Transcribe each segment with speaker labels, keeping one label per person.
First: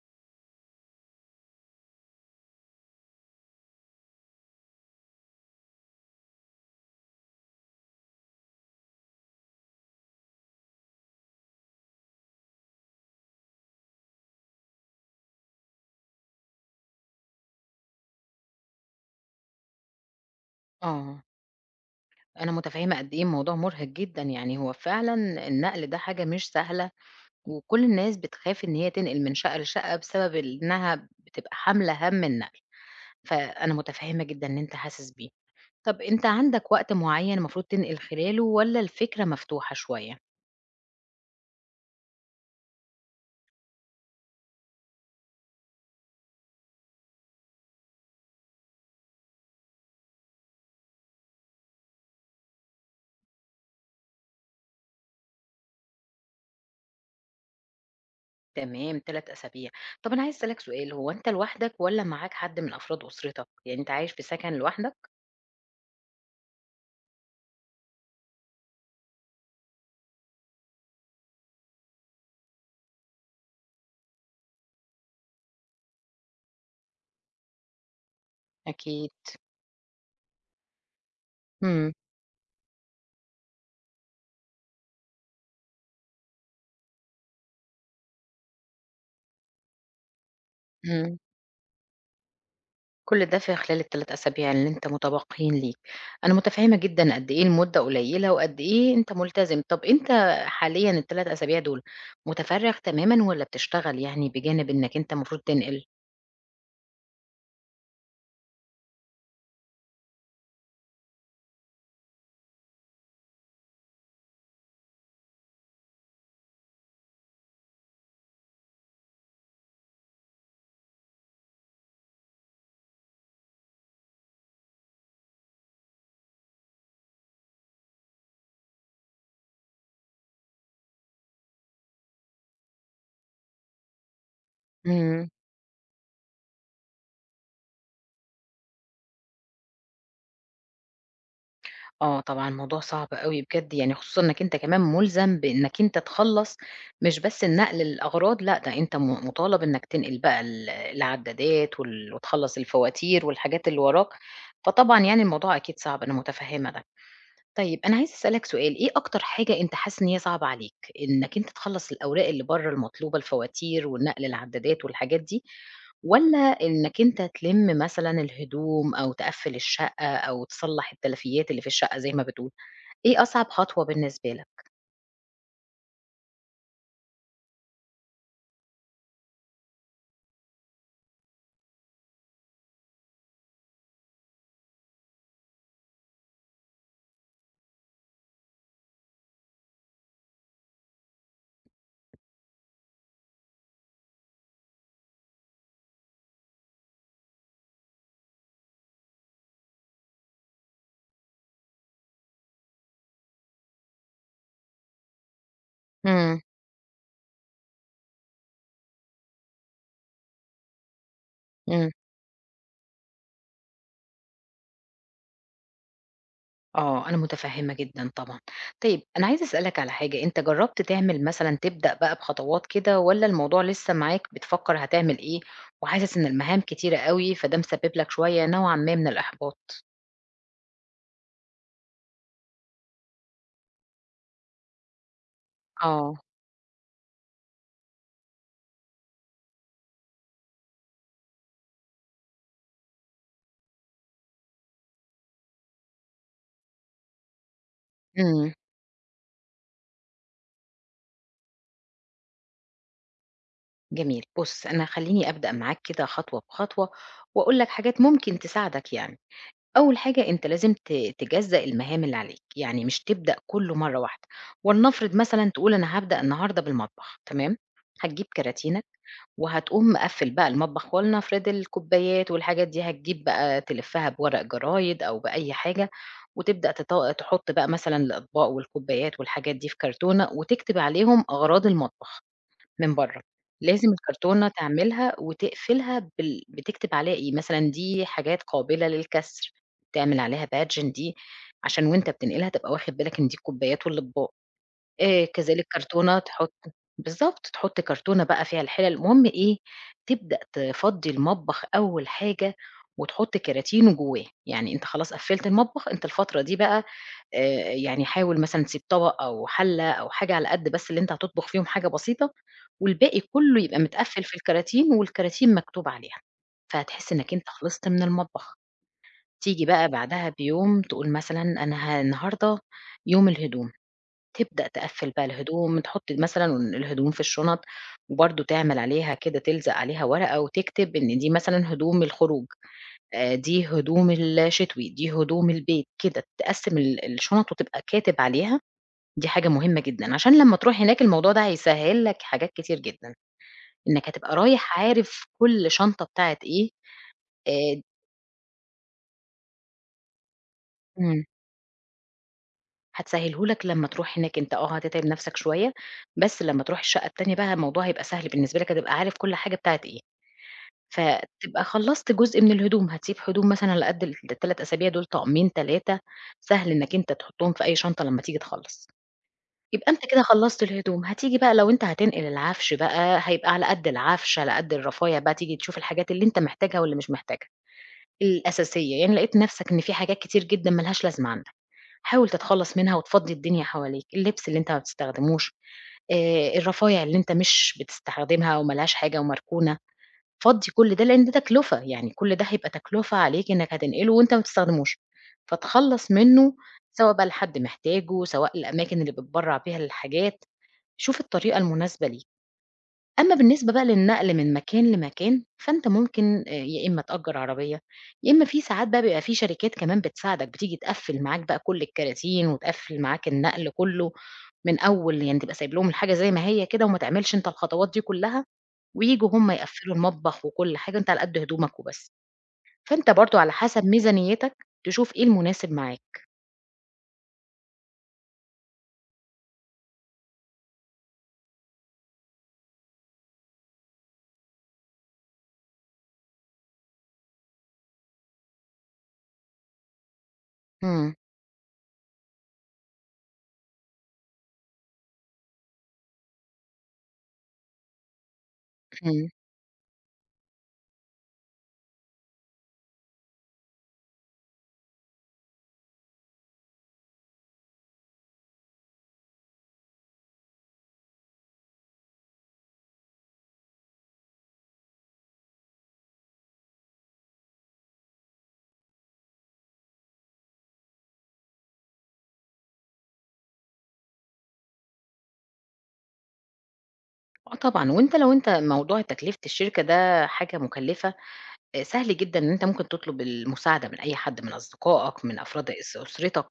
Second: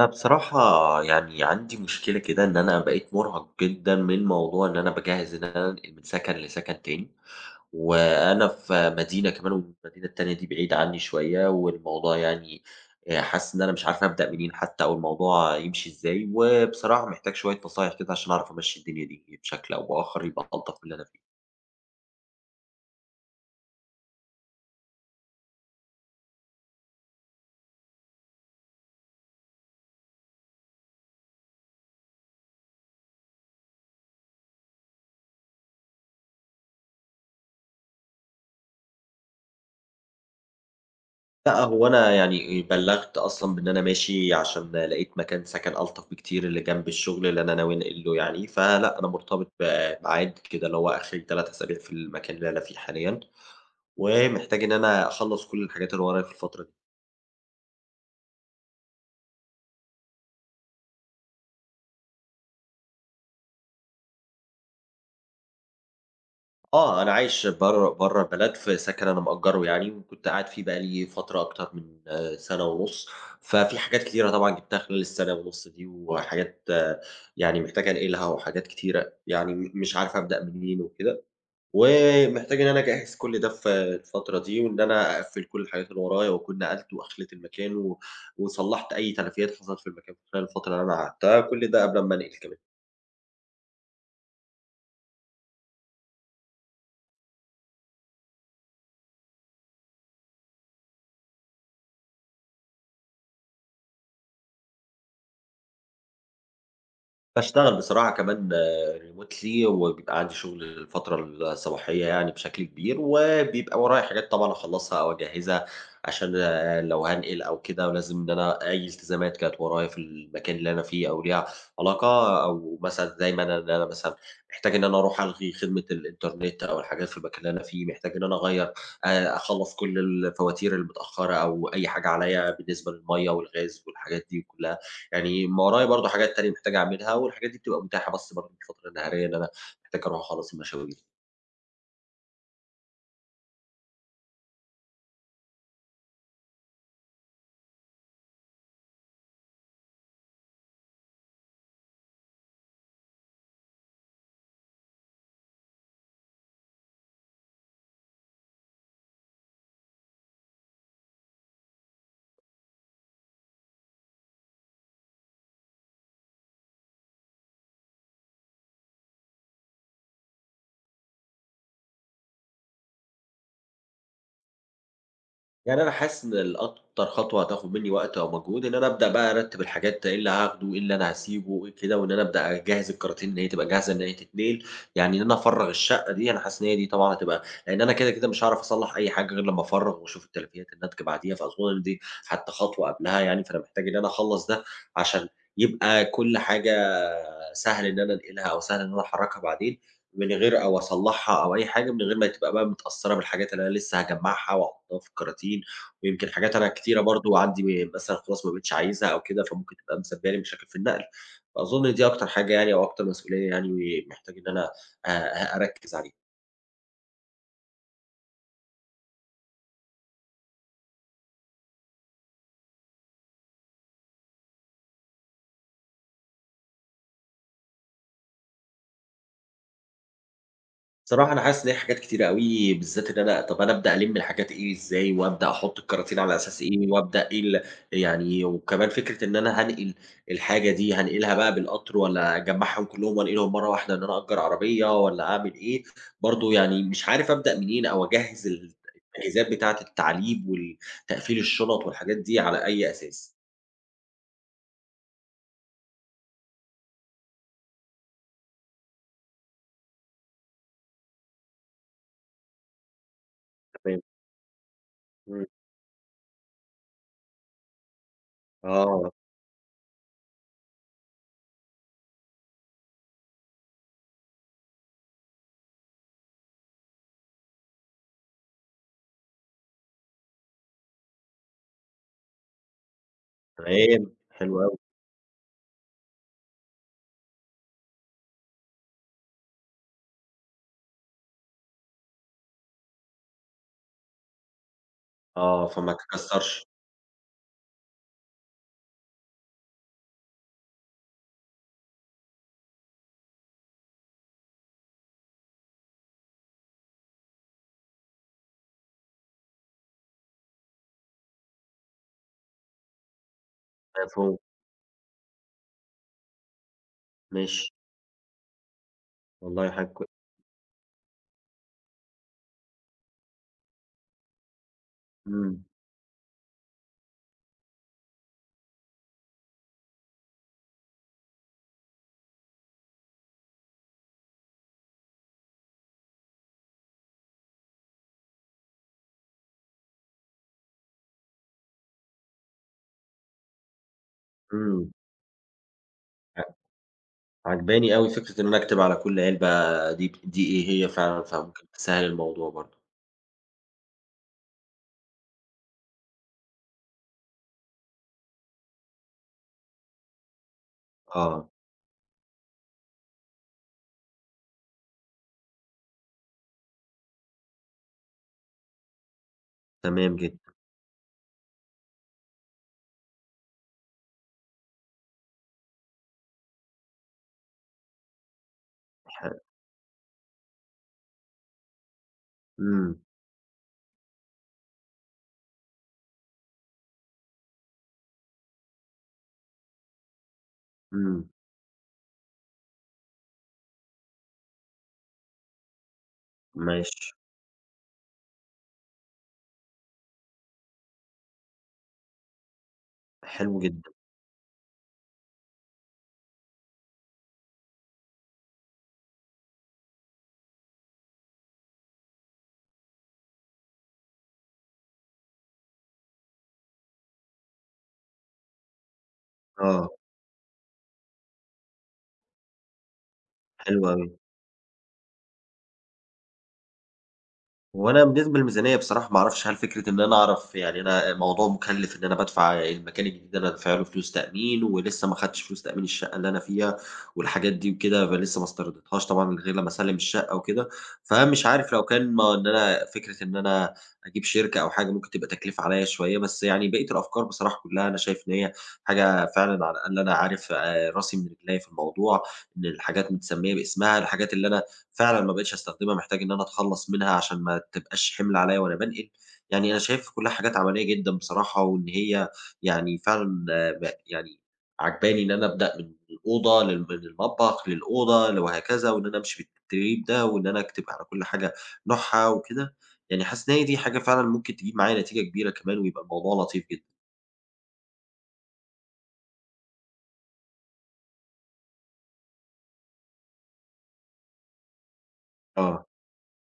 Speaker 1: أنا بصراحة يعني عندي مشكلة كده إن أنا بقيت مرهق جدًا من موضوع إن أنا باجهّز إن أنا أنقل من سكن لسكن تاني، وأنا في مدينة كمان، والمدينة التانية دي بعيدة عني شوية، والموضوع يعني حاسس إن أنا مش عارف أبدأ منين حتى، أو الموضوع يمشي إزاي. وبصراحة محتاج شوية نصايح كده عشان أعرف أمشّي الدنيا دي بشكل أو بآخر يبقى ألطف من اللي أنا فيه.
Speaker 2: آه، أنا متفهّمة قد إيه الموضوع مُرهق جدًا، يعني هو فعلًا النقل ده حاجة مش سهلة، وكل الناس بتخاف إن هي تنقل من شقة لشقة بسبب إنها بتبقى حاملة هَم النقل، فأنا متفهّمة جدًا اللي أنت حاسس بيه. طَب أنت عندك وقت معيّن المفروض تنقل خلاله والّا الفكرة مفتوحة شوية؟
Speaker 1: لأ، هو أنا يعني بلّغت أصلًا بإن أنا ماشي، عشان لقيت مكان سكن ألطف بكتير اللي جنب الشغل اللي أنا ناوي أنقل له يعني، فلأ، أنا مرتبط بميعاد كده اللي هو آخري 3 أسابيع في المكان اللي أنا فيه حاليًا، ومحتاج إن أنا أخلّص كل الحاجات اللي ورايا في الفترة دي.
Speaker 2: تمام، 3 أسابيع. طَب أنا عايزة أسألك سؤال، هو أنت لوحدك والّا معاك حد من أفراد أسرتك؟ يعني أنت عايش في سكن لوحدك؟
Speaker 1: آه، أنا عايش برّه برّه البلد في سكن أنا مأجّره يعني، وكنت قاعد فيه بقى لي فترة أكتر من سنة ونُص. ففي حاجات كتيرة طبعًا جِبتها خلال السنة ونُص دي، وحاجات آه، يعني محتاج أنقلها، وحاجات
Speaker 2: أكيد.
Speaker 1: كتيرة يعني مش عارف أبدأ منين وكده.
Speaker 2: إمم،
Speaker 1: ومحتاج إن أنا أجهّز كل ده في الفترة دي، وإن أنا أقفّل كل الحاجات اللي ورايا، وأكون نقلت وأخلِت المكان، و وصلّحت أي تلفيات حصلت في المكان خلال الفترة اللي أنا
Speaker 2: إمم.
Speaker 1: قعدتها، كل ده قبل أمّا أنقل كمان.
Speaker 2: كل ده في خلال ال3 أسابيع اللي أنت متبقيين ليك، أنا متفهمة جدًا قد إيه المدة قليلة وقد إيه أنت ملتزم، طب أنت حاليًا ال3 أسابيع دول متفرغ تمامًا والّا بتشتغل يعني بجانب إنك أنت المفروض تنقل؟
Speaker 1: باشتغل بصراحة كمان remotely، وبيبقى عندي شغل الفترة الصباحية يعني بشكل كبير، وبيبقى ورايا حاجات طبعًا أخلّصها أو أجهّزها، عشان لو هانقل أو كده. ولازم إن أنا أي التزامات كانت ورايا في المكان اللي أنا فيه أو ليها علاقة، أو مثلًا دايمًا إن أنا مثلًا محتاج إن أنا أروح ألغي خدمة الإنترنت أو الحاجات في المكان اللي أنا فيه. محتاج إن أنا أغيّر أخلّص كل الفواتير المتأخرة أو أي حاجة عليّا بالنسبة للمَيّة والغاز والحاجات دي كلها.
Speaker 2: إمم،
Speaker 1: يعني ما ورايا برضه حاجات تانية محتاج أعملها، والحاجات دي بتبقى متاحة بس برضه في الفترة النهارية، إن أنا محتاج أروح أخلّص المشاوير.
Speaker 2: آه طبعًا الموضوع صعب أوي بجد يعني خصوصًا إنك أنت كمان ملزم بإنك أنت تخلّص مش بس النقل الأغراض لأ، ده أنت مطالب إنك تنقل بقى العدادات وتخلّص الفواتير والحاجات اللي وراك، فطبعًا يعني الموضوع أكيد صعب أنا متفهمة ده. طيب أنا عايزة أسألك سؤال، إيه أكتر حاجة أنت حاسس إن هي صعبة عليك؟ إنك أنت تخلّص الأوراق اللي برّه المطلوبة الفواتير والنقل العدادات والحاجات دي، والّا إنك أنت تلِم مثلًا الهدوم أو تقفّل الشقة أو تصلّح التلفيات اللي في الشقة زي ما بتقول، إيه أصعب خطوة بالنسبة لك؟
Speaker 1: يعني أنا حاسس إن أكتر خطوة هتاخد منّي وقت أو مجهود، إن أنا أبدأ بقى أرتّب الحاجات، إيه اللي هاخده، إيه اللي أنا هاسيبه كده، وإن أنا أبدأ أجهّز الكراتين إن هي تبقى جاهزة إن هي تتنقل، يعني إن أنا أفرّغ الشقة دي. أنا حاسس إن هي دي طبعًا هتبقى، لإن أنا كده مش هاعرف أصلّح أي حاجة غير لمّا أفرّغ وأشوف التلفيات الناتجة بعديها، فأظن إن دي حتى خطوة قبلها يعني، فأنا محتاج إن أنا أخلّص ده عشان يبقى كل حاجة سهل إن أنا أنقلها، أو سهل إن أنا أحرّكها بعدين. من غير أو أصلّحها أو أي حاجة، من غير ما تبقى بقى متأثّرة بالحاجات اللي أنا لسه هاجمّعها وأحطّها في الكراتين. ويمكن
Speaker 2: إمم،
Speaker 1: حاجات أنا كتيرة برضه عندي، مثلًا خلاص ما بقيتش عايزها أو كده، فممكن تبقى مسبّبة لي مشاكل في النقل.
Speaker 2: إمم.
Speaker 1: فأظن دي أكتر حاجة يعني، أو أكتر مسؤولية يعني محتاج إن أنا آآ أ أركّز عليها.
Speaker 2: آه، أنا متفهّمة جدًا طبعًا. طيب أنا عايزة أسألك على حاجة، أنت جرّبت تعمل مثلًا تبدأ بقى بخطوات كده والّا الموضوع لسه معاك بتفكّر هتعمل إيه وحاسس إن المهام كتيرة أوي، فده مسبب لك شوية نوعًا ما من الإحباط؟
Speaker 1: صراحة أنا حاسس إن هي حاجات كتيرة أوي، بالذات إن أنا، طَب أنا أبدأ ألِم الحاجات إيه إزاي، وأبدأ أحُط
Speaker 2: آه،
Speaker 1: الكراتين على أساس إيه، وأبدأ إيه ال يعني، وكمان فكرة إن أنا هانقل الحاجة دي، هانقلها بقى بالقطر، والّا أجمّعهم كلّهم وأنقلهم مرّة واحدة، إن أنا أأجّر عربية والّا أعمل إيه. برضه يعني مش عارف أبدأ منين، أو أجهّز
Speaker 2: إمم،
Speaker 1: التجهيزات بتاعة التعليب وال تقفيل الشُنط والحاجات دي على أي أساس.
Speaker 2: جميل. بُص، أنا خلّيني أبدأ معاك كده خطوة بخطوة وأقول لك حاجات ممكن تساعدك يعني. أول حاجة أنت لازم تجزّأ المهام اللي عليك، يعني مش تبدأ كُلّه مرّة
Speaker 1: تمام.
Speaker 2: واحدة. ولنفرض
Speaker 1: إمم.
Speaker 2: مثلًا تقول أنا هابدأ النهارده بالمطبخ، تمام؟ هتجيب كراتينة
Speaker 1: آه.
Speaker 2: وهتقوم مقفّل بقى المطبخ ولنفرض الكوبايات والحاجات دي هتجيب بقى تلفّها بورق جرايد أو بأي حاجة، وتبدأ تحُط بقى مثلًا الأطباق والكوبايات والحاجات دي في كرتونة وتكتب عليهم أغراض المطبخ من برّه، لازم
Speaker 1: تمام.
Speaker 2: الكرتونة
Speaker 1: حلو أوي.
Speaker 2: تعملها وتقفلها بتكتب عليها إيه، مثلًا دي حاجات قابلة للكسر، تعمل عليها badging دي عشان وأنت بتنقلها تبقى واخد بالك إن دي الكوبايات والأطباق. كذلك
Speaker 1: آه. فما
Speaker 2: كرتونة تحُط
Speaker 1: تتكسّرش.
Speaker 2: بالضبط، تحُط كرتونة بقى فيها الحِلَل، المهم إيه، تبدأ تفضّي المطبخ أول حاجة وتحُط كراتينه جواه، يعني أنت خلاص قفّلت المطبخ، أنت الفترة دي بقى يعني حاول مثلًا تسيب طبق أو حَلّة أو حاجة على قد بس اللي أنت هتطبخ فيهم حاجة بسيطة، والباقي كُلّه يبقى متقفّل في
Speaker 1: مفهوم.
Speaker 2: الكراتين والكراتين مكتوب عليها، فهتحس إنّك أنت
Speaker 1: ماشي.
Speaker 2: خلصت من المطبخ. تيجي
Speaker 1: والله حاجة
Speaker 2: بقى
Speaker 1: كوي.
Speaker 2: بعدها بيوم تقول مثلًا أنا النهارده يوم الهدوم، تبدأ تقفّل بقى
Speaker 1: إمم.
Speaker 2: الهدوم، تحُط مثلًا الهدوم في الشُنط وبرضه تعمل عليها كده تلزق عليها ورقة وتكتب إن دي مثلًا هدوم الخروج، دي هدوم الشتوي، دي هدوم البيت، كده تقسّم الشُنط وتبقى كاتب عليها، دي حاجة مهمة جدًا، عشان لمّا تروح هناك الموضوع ده هيسهّل لك حاجات كتير جدًا، إنّك هتبقى رايح
Speaker 1: إمم.
Speaker 2: عارف كل شنطة بتاعة
Speaker 1: ع
Speaker 2: إيه، آآ
Speaker 1: عاجباني أوي فكرة إن أنا أكتب على كل علبة دي إيه هي فعلًا،
Speaker 2: إمم،
Speaker 1: فممكن تسهّل الموضوع برضه.
Speaker 2: هتسهّله لك لمّا تروح هناك، أنت هتتعب نَفْسك شوية، بس لمّا تروح الشقة التانية بقى الموضوع هيبقى سهل بالنسبة لك، هتبقى عارف كل حاجة بتاعة إيه.
Speaker 1: آه.
Speaker 2: فتبقى خلّصت جزء من الهدوم، هتسيب هدوم مثلًا على قد ال3 أسابيع دول طقمين 3 سهل إنّك أنت تحطّهم في أي شنطة لمّا تيجي تخلّص، يبقى أنت
Speaker 1: تمام
Speaker 2: كده
Speaker 1: جدًا.
Speaker 2: خلّصت الهدوم، هتيجي بقى لو أنت هتنقل العفش بقى هيبقى على قد العفش، على قد الرفاية بقى تيجي تشوف الحاجات اللي أنت محتاجها واللي مش محتاجها، الأساسية، يعني لقيت
Speaker 1: ح
Speaker 2: نَفْسك إن في حاجات كتير جدًا ما لهاش لازمة عندك، حاول تتخلّص منها
Speaker 1: إمم.
Speaker 2: وتفضّي الدنيا حواليك، اللبس اللي أنت ما بتستخدموش، الرفايع اللي أنت مش بتستخدمها وما لهاش حاجة ومركونة، فضّي كل ده، لإن
Speaker 1: إمم.
Speaker 2: ده تكلفة، يعني كل ده هيبقى تكلفة عليك إنّك هتنقله وأنت ما بتستخدموش، فتخلّص منّه
Speaker 1: ماشي.
Speaker 2: سواء بقى لحد محتاجه، سواء الأماكن اللي بتبرّع بيها للحاجات، شوف الطريقة المناسبة ليك. أمّا
Speaker 1: حلو
Speaker 2: بالنسبة بقى
Speaker 1: جدًا.
Speaker 2: للنقل من مكان لمكان، فأنت ممكن يا إمّا تأجّر عربية، يا إمّا في ساعات بقى بيبقى في شركات كمان بتساعدك، بتيجي تقفّل معاك بقى كل الكراتين وتقفّل معاك النقل كُلّه من أول يعني تبقى سايب لهم الحاجة زي ما هي كده وما تعملش أنت الخطوات دي كُلّها. وييجوا هم
Speaker 1: آه.
Speaker 2: يقفّلوا المطبخ وكل حاجة، أنت على قد هدومك وبس. فأنت برضه على
Speaker 1: حلو
Speaker 2: حسب
Speaker 1: أوي.
Speaker 2: ميزانيتك تشوف إيه المناسب معاك.
Speaker 1: وانا بالنسبه للميزانيه بصراحه ما اعرفش، هل فكره ان انا اعرف، يعني انا موضوع مكلف ان انا بدفع المكان الجديد، انا دافع له فلوس تامين ولسه ما خدتش فلوس تامين الشقه اللي انا فيها والحاجات دي وكده، فلسه ما استرديتهاش طبعا غير لما اسلم الشقه وكده.
Speaker 2: إمم،
Speaker 1: فمش عارف، لو كان ما ان انا فكره ان انا اجيب شركه او حاجه ممكن تبقى تكلفه عليا شويه، بس يعني بقيه الافكار بصراحه كلها انا شايف ان هي حاجه
Speaker 2: إمم.
Speaker 1: فعلا، على الاقل انا عارف راسي من رجلي في الموضوع، ان الحاجات متسميه باسمها، الحاجات اللي انا فعلًا ما بقيتش أستخدمها، محتاج إن أنا أتخلّص منها عشان ما تبقاش حِمل عليّا وأنا بانقل. يعني أنا شايف كُلّها حاجات عملية جدًا بصراحة، وإن هي يعني فعلًا آه، ب يعني عاجباني إن أنا أبدأ من الأوضة لل من المطبخ للأوضة وهكذا، وإن أنا أمشي بالتدريج ده، وإن أنا أكتب على كُلّ حاجة نوعها وكده. يعني حاسس إن هي دي حاجة فعلًا ممكن تجيب معايا نتيجة كبيرة كمان، ويبقى الموضوع لطيف جدًا.
Speaker 2: آه طبعًا، وأنت لو أنت موضوع تكلفة الشركة ده حاجة مكلفة، سهل جدًا إن أنت ممكن تطلب المساعدة من أي حد، من أصدقائك، من أفراد
Speaker 1: آه.
Speaker 2: أسرتك،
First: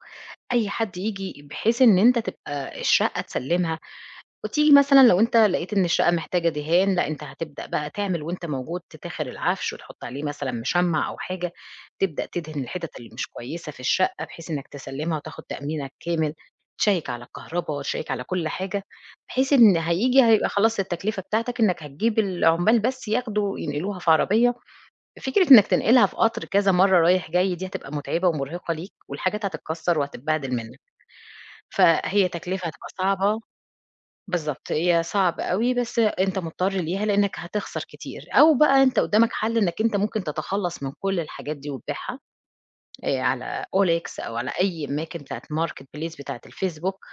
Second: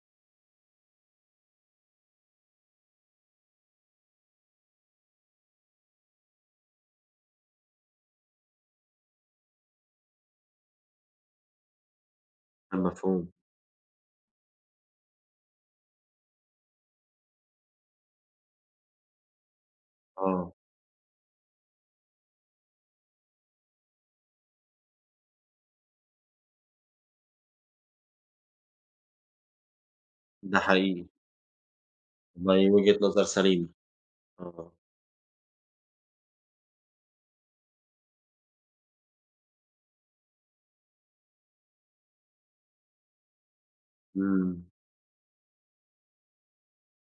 Speaker 2: أي حد ييجي بحيث إن أنت تبقى الشقة تسلّمها وتيجي مثلًا لو أنت لقيت إن الشقة محتاجة دهان، لأ أنت هتبدأ بقى تعمل وأنت موجود تتاخر العفش وتحط عليه مثلًا مشمّع أو حاجة، تبدأ تدهن الحتت اللي مش
Speaker 1: مفهوم.
Speaker 2: كويسة في الشقة بحيث إنك تسلّمها وتاخد تأمينك كامل، تشيّك على الكهربا وتشيّك على كل حاجة، بحيث إن هييجي هيبقى
Speaker 1: آه.
Speaker 2: خلاص التكلفة بتاعتك إنك هتجيب العمّال بس ياخدوا ينقلوها في عربية، فكرة إنك تنقلها في قطر كذا مرّة رايح جاي دي هتبقى متعبة ومرهقة ليك والحاجات هتتكسّر وهتتبهدل
Speaker 1: ده
Speaker 2: منّك،
Speaker 1: حقيقي.
Speaker 2: فهي تكلفة
Speaker 1: والله
Speaker 2: هتبقى
Speaker 1: وجهة نظر
Speaker 2: صعبة
Speaker 1: سليمة.
Speaker 2: بالضبط،
Speaker 1: آه.
Speaker 2: هي صعب أوي، بس أنت مضطر ليها لإنك هتخسر كتير، أو بقى أنت قدامك حل إنك أنت ممكن تتخلّص من كل الحاجات دي وتبيعها على OLX أو على
Speaker 1: إمم.
Speaker 2: أي أماكن بتاعة الmarket place بتاعة الفيسبوك،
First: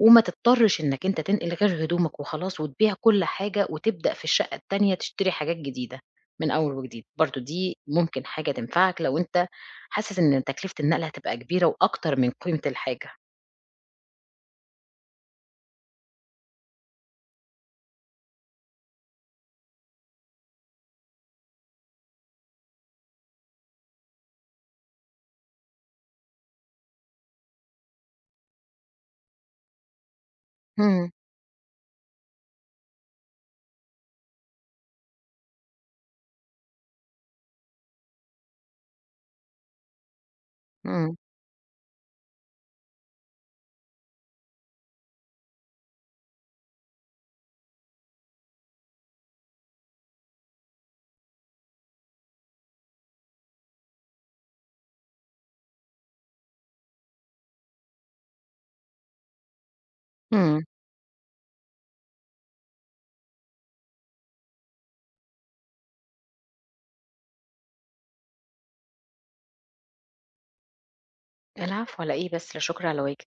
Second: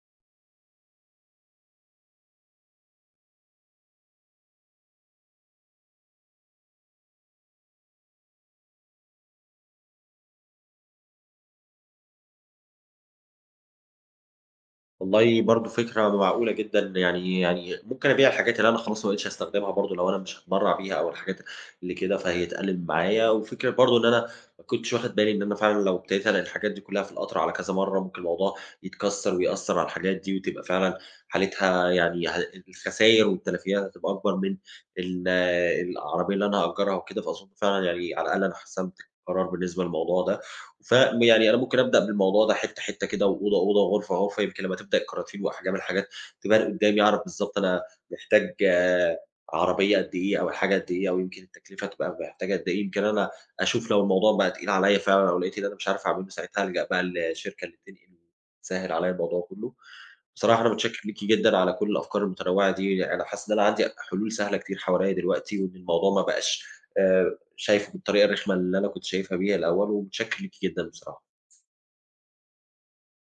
Speaker 2: وما تضطرش إنك أنت تنقل غير هدومك وخلاص، وتبيع كل حاجة، وتبدأ في الشقة التانية تشتري حاجات جديدة من أول وجديد، برضه دي ممكن حاجة تنفعك لو أنت حاسس إن تكلفة النقل هتبقى كبيرة وأكتر من قيمة الحاجة.
Speaker 1: والله برضه فكرة معقولة جدًا، يعني ممكن أبيع الحاجات اللي أنا خلاص ما بقيتش هاستخدمها برضه، لو أنا مش هاتبرّع بيها أو الحاجات اللي كده، فهي هتقلِّل معايا. وفكرة برضه إن أنا ما كنتش واخد بالي إن أنا فعلًا لو ابتديت أنقل الحاجات دي كلّها في القطر على كذا مرّة، ممكن الموضوع يتكسّر ويأثّر على الحاجات دي، وتبقى فعلًا
Speaker 2: إمم،
Speaker 1: حالتها يعني ه الخساير والتلفيات هتبقى أكبر من ال العربية اللي أنا هأجّرها وكده. فأظن فعلًا يعني على الأقل أنا حسمت قرار بالنسبة للموضوع ده.
Speaker 2: إمم،
Speaker 1: فيعني أنا ممكن أبدأ بالموضوع ده حتّة، حتّة كده، وأوضة، أوضة، وغرفة، غرفة، يمكن لمّا تبدأ الكراتين وأحجام الحاجات تبان قدّامي، أعرف بالضبط أنا محتاج عربية قد إيه، أو الحاجة قد إيه، أو يمكن التكلفة تبقى محتاجة قد إيه. يمكن أنا أشوف لو الموضوع بقى تقيل عليّا فعلًا، أو لقيت إن أنا مش عارف أعمله، ساعتها ألجأ بقى للشركة اللي بتنقل وتسهّل عليّا الموضوع كلّه. بصراحة
Speaker 2: إمم،
Speaker 1: أنا متشكّر ليكِ جدًا على كل الأفكار المتنوعة دي، يعني أنا حاسس إن أنا عندي حلول سهلة كتير حواليّا دلوقتي، وإن الموضوع ما بقاش آآ شايفه بالطريقة الرخمة اللي أنا كنت شايفها بيها الأول، ومتشكر ليكِ جدًا بصراحة.
Speaker 2: العفو على إيه بس، لا شكر على واجب.